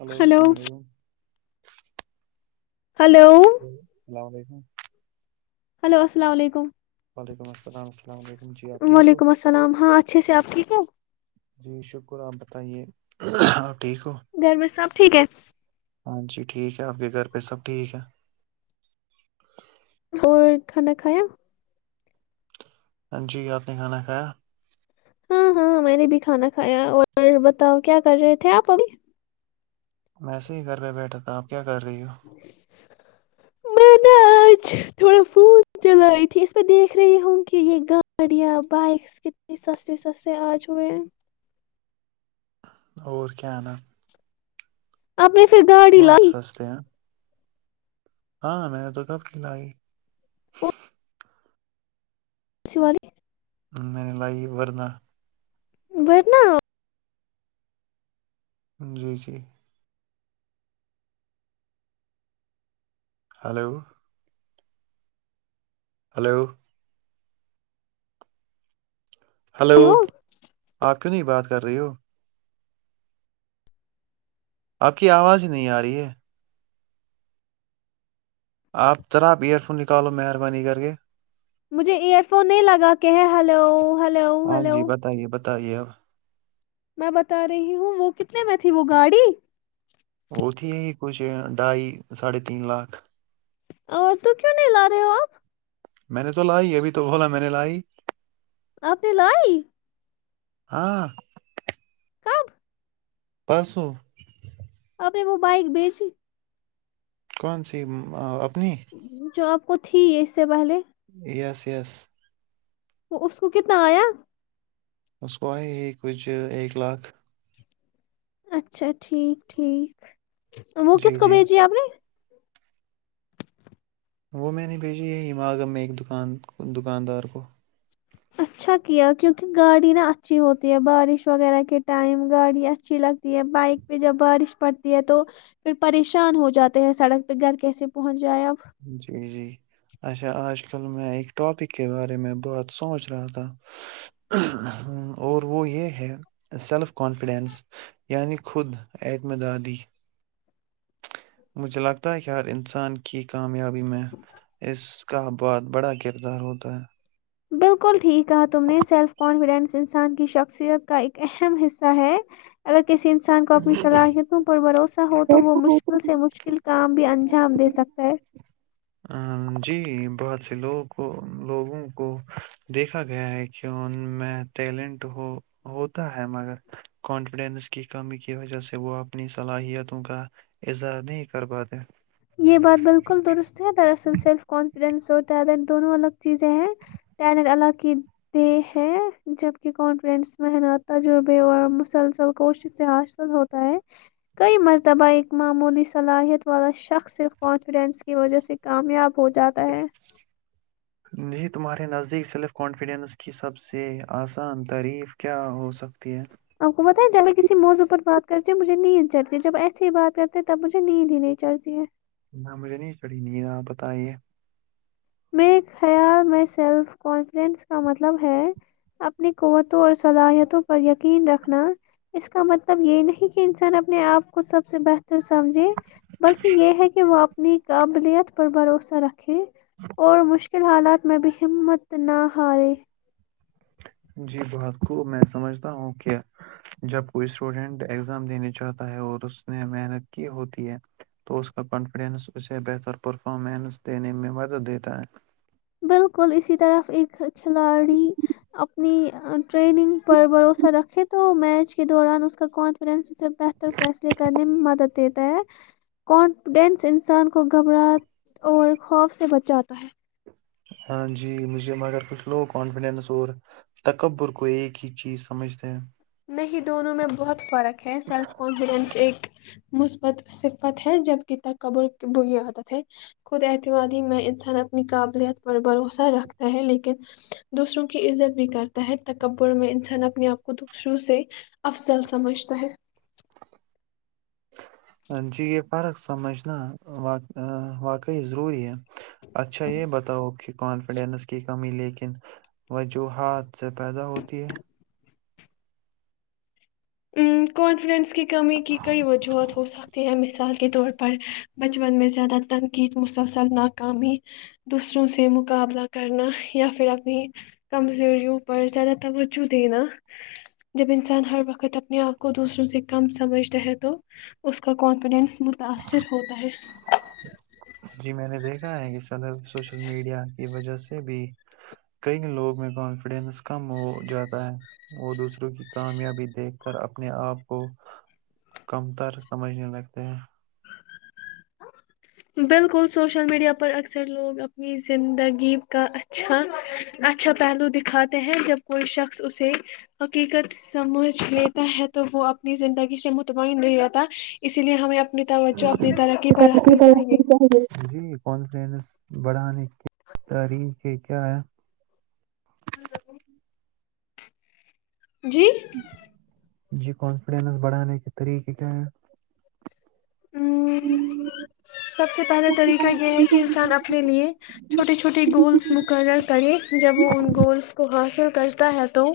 Hello السلام علیکم hello السلام علیکم ہلو السلام علیکم وعلیکم السلام السلام علیکم جی آپ ٹھیک ہو وعلیکم السلام ہاں اچھے سے آپ ٹھیک ہو جی شکر آپ بتائیے آپ ٹھیک ہو گھر میں سب ٹھیک ہے ہاں جی ٹھیک ہے آپ کے گھر پہ سب ٹھیک ہے اور کھانا کھایا جی آپ نے کھانا کھایا ہاں ہاں میں نے بھی کھانا کھایا اور بتاؤ کیا کر رہے تھے آپ ابھی ویسے ہی گھر پہ بیٹھا تھا آپ کیا کر رہی ہو میں نےا آج تھوڑا فون چلائی تھی اس دیکھ رہی ہوں کہ یہ گاڑیاں بائکس کتنی ستے سستے آج ہوئے اور کیا نام اپنے بہت سستے ہیں ہاں میں نے تو کب کلاائی س والی میں نے لائی ورنہ بٹ ن جی جی ہلو ہلو ہلو وہ آپ کیوں نہیں بات کریو آپ کی آواز نہیں آ رہی ہے آپ ذرا آپ ایئر فون نکالو مہربانی کر کے مجھے ایئر فون نہیں لگا کہ ہلو ہلو ہلو ہوتا یہ میں بتا رہی ہوں وہ کتنے میں تھی وہ گاڑی ا ت ہی ا ہی کچھ ڈھائی ساھے تین لاکھ اور تو کیوں نہیں لا رہے ہو آپ میں نے تو لائی ابھی تو بولا میں نے لائی آپ نے لائی ہاں کب پانسوں آپ وہ بائک بیچی کون سی اپنی جو آپ کو تھی ہے اس سے پہلے یس یس تو اس کو کتنا آیا اس کو آئے ہی کچھ ایک لاکھ اچھا ٹھیک ٹھیک وہ کس جی کو جی بھیجی ہے آپ نے وہ میں نے بھیجی یہی ماگم میں ایک دکان دکاندار کو اچھا کیا کیوںکہ گاڑی نہا اچھی ہوتی ہے بارش وغیرہ کے ٹائم گاڑی اچھی لگتی ہے بائک پہ جب بارش پڑتی ہے تو پھر پریشان ہو جاتے ہیں سڑک پہ گھر کیسے پہنچ جائے اب جی جی اچھا آج کل میں ایک ٹاپک کے بارے میں بہت سوچ رہا تھا اور وہ یہ ہے سیلف کانفیڈینس یعنی خود اعتم دادی مجھے لگتا ہے کہ ہر انسان کی کامیاب میں اس کا بعد بڑا کردار ہوتا ہے بالکل ٹھیک ہے تم نے سیلف کانفیڈینس انسان کی شخصیت کا ایک اہم حصہ ہے اگر کسی انسان کو اپنی صلاحیتوں پر بھروسہ ہو تو وہ مشکل سے مشکل کام بھی انجام دے سکتا ہے ہ جی بہت سے لوگوں کو لوگوں کو دیکھا گیا ہے کہ ان میں ٹیلنٹ ہو ہوتا ہے مگر کانفیڈینس کی کمی کی وجہ سے وہ اپنی صلاحیتوں کا اظہار نہیں کر پاتے یہ بات بالکل درست ہے دراصل سیلف کانفیڈینس اور ٹیلنٹ دونوں الگ چیزیں ہیں ٹیلنٹ اللہ کی دہ ہے جبک کانفیڈینس محنت تجربے اور مسلسل کوشش سے حاصل ہوتا ہے کئی مرتبہ ایک معمولی صلاحیت والا شخص صرف کانفیڈنس کی وجہ سے کامیاب ہو جاتا ہے جی تمہارے نزدیک سیلف کانفیڈینس کی سب سے آسان تعریف کیا ہو سکتی ہے آپ کو پت ہے جب کسی موضوع پر بات کرتی مجھے نیند چڑتی جب ایسے ہی بات کرتے ہیں تب مجھے نیند ہی نہیں چڑتی ہے نہ مجھے نہیں چڑھی نہیں ن آپ بتائیے میرے خیال میں سیلف کانفیڈنس کا مطلب ہے اپنی قوتوں اور صلاحیتوں پر یقین رکھنا اس کا مطلب یہ نہیں کہ انسان اپنے آپ کو سب سے بہتر تو سمجھے بلکہ یہ ہے کہ وہ نیک اابلیت پر بھروسہ رکھے اور مشکل حالات میں بھی ہمت نہ ہارے جی بہت خوب میں سمجھتا ہوں کہ جب کوئی اسٹوڈینٹ ایگزام دینے چاہتا ہے اور اس نے محنت کی ہوتی ہے تو اس کا کانفیڈینس اسے بہتر پرفارمنس دینے میں مدد دیتا ہے بالکل اسی طرف ایک کھلاڑی اپنی ٹریننگ پر بھروسہ رکھے تو میچ کے دوران اس کا کانفیڈینس اسے بہتر فیصلے کرنے میں مدد دیتا ہے کانفیڈینس انسان کو گھبراہٹ اور خوف سے بچاتا ہے ہاں جی مجھے اگر کچھ لو کانفیڈنس اور تکبر کو ایک ہی چیز سمجھتے ہیں نہیں دونوں میں بہت فرق ہے سیلف کانفیڈنس ایک مثبت صفت ہے جبک تکبر بری عادت ہے خود احتمادی میں انسان اپنی قابلیت پر بھروسہ رکھتا ہے لیکن دوسروں کی عزت بھی کرتا ہے تکبر میں انسان اپنے آپ کو شروع سے افضل سمجھتا ہے جی یہ فرق سمجھنا واقعی ضروری ہے اچھا یہ بتاؤ کہ کانفیڈینس کی کمی لیکن وجوہات سے پیدا ہوتی ہے ہ کانفیڈنس کی کمی کی کئی وجوہات ہو سکتی ہیں م سے مثال کے طور پر بچپن میں زیادہ تنقید مسلسل ناکامی دوسروں سے مقابلہ کرنا یا پھر اپنی کمزوریوں پر زیادہ توجہ دینا جب انسان ہر وقت اپنے آپ کو دوسروں سے کم سمجھتا ہے تو اس کا کانفیڈینس متاثر ہوتا ہے جی میں نے دیکھا ہے کہ طدح سوشل میڈیا کی وجہ سے بھی کئی لوگ میں کانفیڈینس کم ہو جاتا ہے وہ دوسروں کی کامیابی دیکھ کر اپنے آپ کو کم تر سمجھنے لگتے ہیں بالکل سوشل میڈیا پر اکثر لوگ اپنی زندگی کا اچھا اچھا پہلو دکھاتے ہیں جب کوئی شخص اسے حقیقت سمجھ لیتا ہے تو وہ اپنی زندگی سے مطمئن نہیں رہتا اسی لیے ہمیں تاب بچوں اپنی ترقی پرڑھ [unintelligible] بڑا نہیں [unintelligible] کی کیا ہے [unintelligible] جی کانفیڈینس بڑھانے کے طریقے کیا ہیں سب سے پہلاے طریقہ یہ ہے کہ انسان اپنے لیے چھوٹے چھوٹے گولس مقرر کرے جب وہ ان گولس کو حاصل کرتا ہے تو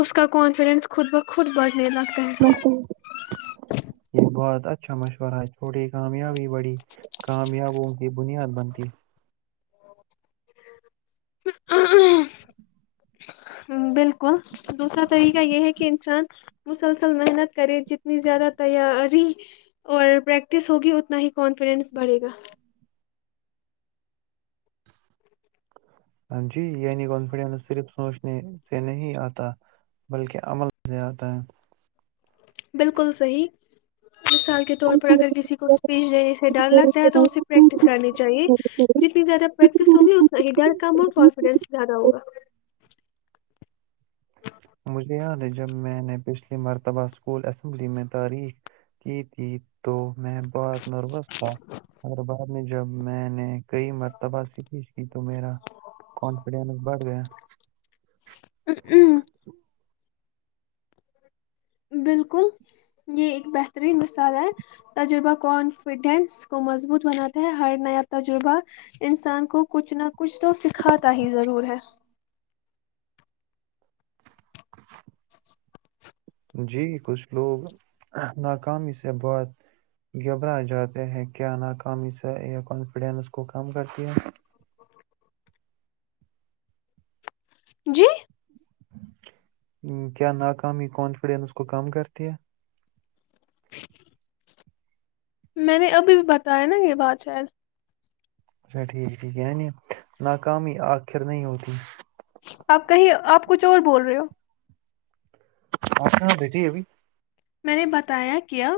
اس کا کانفیڈینس خود ب خود بڑا [unintelligible] اچھا مشورہ تھوڑی کامیابی بڑی کامیاب ہو یہ بنیاد بنتی بالکل دوسرا طریقہ یہ ہے کہ انسان مسلسل محنت کرے جتنی زیادہ تیاری اور پریکٹس ہوگی اتنا ہی کانفیڈینس بڑھے گا ہاں جی یعنی کانفیڈینس صرف سوچنے سے نہیں آتا بلکہ عمل سے آتا ہے بالکل صحی مثال کے طور پر اگر کسی کو اسپیچ د سے ڈر لگتا ہے تو اسے پریکٹس کرنی چاہیے جتنی زیادہ پریکٹس ہوگی اتنا ہی ڈر کم اور کانفیڈینس زیادہ ہوگا مجھے یاد ہے جب میں نے پچھلی مرتبہ اسکول اسمبلی میں تاریخ کی تھی تو میں بہت نروس تھا اگر بعد میں جب میں نے نے کئی مرتبہ سھیش کی تو میرا کانفیڈینس بڑھ گیا [inaudible] بالکل یہ ایک بہترین مثال ہے تجربہ کانفیڈینس کو مضبوط بناتا ہے ہر نیا تجربہ انسان کو کچھ نہ کچھ تو سکھاتا ہی ضرور ہے [inaudible] جی کچھ لوگ ناکامی سے بہت گھبرا جاتے ہیں کیا ناکامی سے کانفیڈینس کو کم کرتی ہے جی کیا ناکامی کانفیڈنس کو کم کرتی ہے میں نے ابھی بھی بتایا نا یہ بات شاید اچھا ٹھیک ہے ٹھیک ہےنی ناکامی آخر نہیں ہوتی آپ کہیں آپ کچھ اور بول رہے ہو آپ کہا۔ پے تھی ابھی میں نے بتایا کیا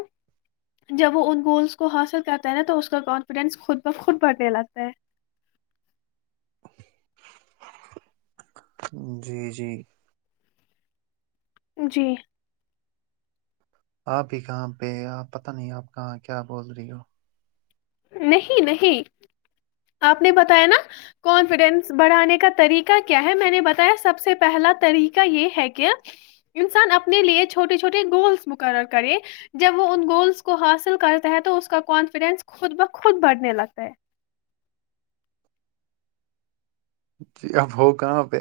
جب وہ ان گولس کو حاصل کرتا ہے نا تو اس کا کانفیڈینس خود بہ خود بہڑنے لگتا ہے جی جی جی آپ بھی کہاں پہ آپ پت نہیں آپ کہاں کیا بول رہی ہو؟ نہیں نہیں آپ نے بتایا نا کانفیڈینس بڑھانے کا طریقہ کیا ہے میں نے بتایا سب سے پہلا طریقہ یہ ہے کہ انسان اپنے لیے چھوٹے چھوٹے گولس مقرر کرے جب وہ ان گولس کو حاصل کرتا ہے تو اس کا کانفیڈینس خود ب خود بڑھنے لگتا ہے جی اب ہو کہاں پہ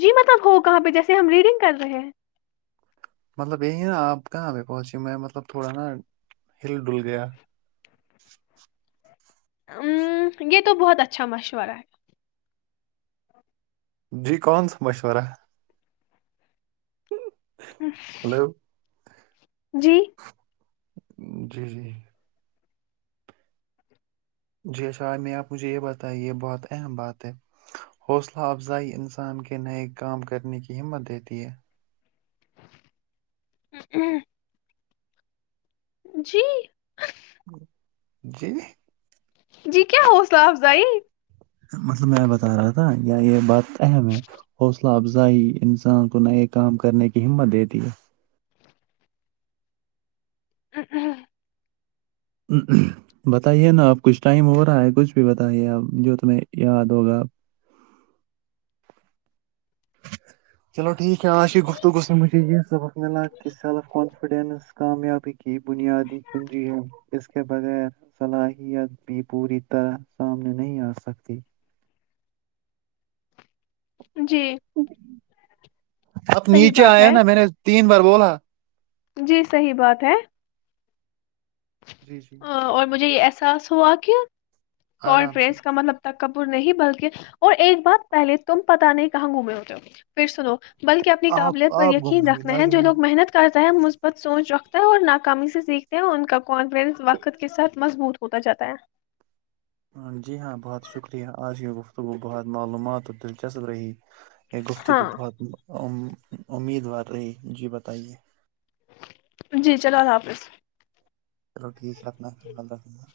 جی مطلب ہو کہاں پہ جیسے ہم ریڈنگ کر رہے ہیں مطلب یہی نا آپ کہاں پہ پہنچی میں مطلب تھوڑا نا ہل ڈل گیا ہ یہ تو بہت اچھا مشورہ ہے جی کون سا مشورہ ہہہم ہلو جی جی جی جی اشارمی آپ مجھے یہ بتائیے بہت اہم بات ہے حوصلہ افزائی انسان کے نئے کام کرنے کی ہمت دیتی ہے ہ [inaudible] جی جی جی کیا حوصلہ افزائی مطلب میں بتا رہا تھا یا یہ بات اہم ہے حوصلہ افزا انسان کو نئے کام کرنے کی ہمت دیتی ہے ہہمہہم ہ بتائیے نا اپ کچھ ٹائم ہو رہا ہے کچھ بھی بتائیے آپ جو تمہیں یاد ہوگا چلو ٹھیک ہے آاشی گفتگو سے مجھے یہ سبق ملا کہ سیلف کانفیڈنس کامیابی کی بنیادی کنجی ہے اس کےے بغیر صلاحیت بھی پوری طرح سامنے نہیں آسکتی جی آپ صحیح نیچے بات آئے ہے نا میں نے تین بار بولا جی صحیح بات ہے جی جی اساس ہوااک ک آرام سے پریس کا مطلب تک کپور نہیں بلکہ اور ایک بار پہلے تم پتا نہیں کہاں گھومے ہوتے ہو پھر سنو بلکہ اپنی آپ قابلیت پر آپ گھومے یقین ہوئے رکھنا نہ ہے کہ جو میں لوگ محنت کرتا ہے مثبت سوچ رکھ اور ناکامی سے سیکھتے ہیں ان کا کانفڈنس وقت کے ساتھ مضبوط ہوتا جاتا ہے ہ جی ہاں بہت شکریہ آ ججیؤ گ تو گ بہات معلومات اور دلچسپ رہی گفتگو ہاں بہت امیدوار رہی جی بتائیے جی چلو اللہ حافظ چلو ٹھیک ہے اپنا خ رف گار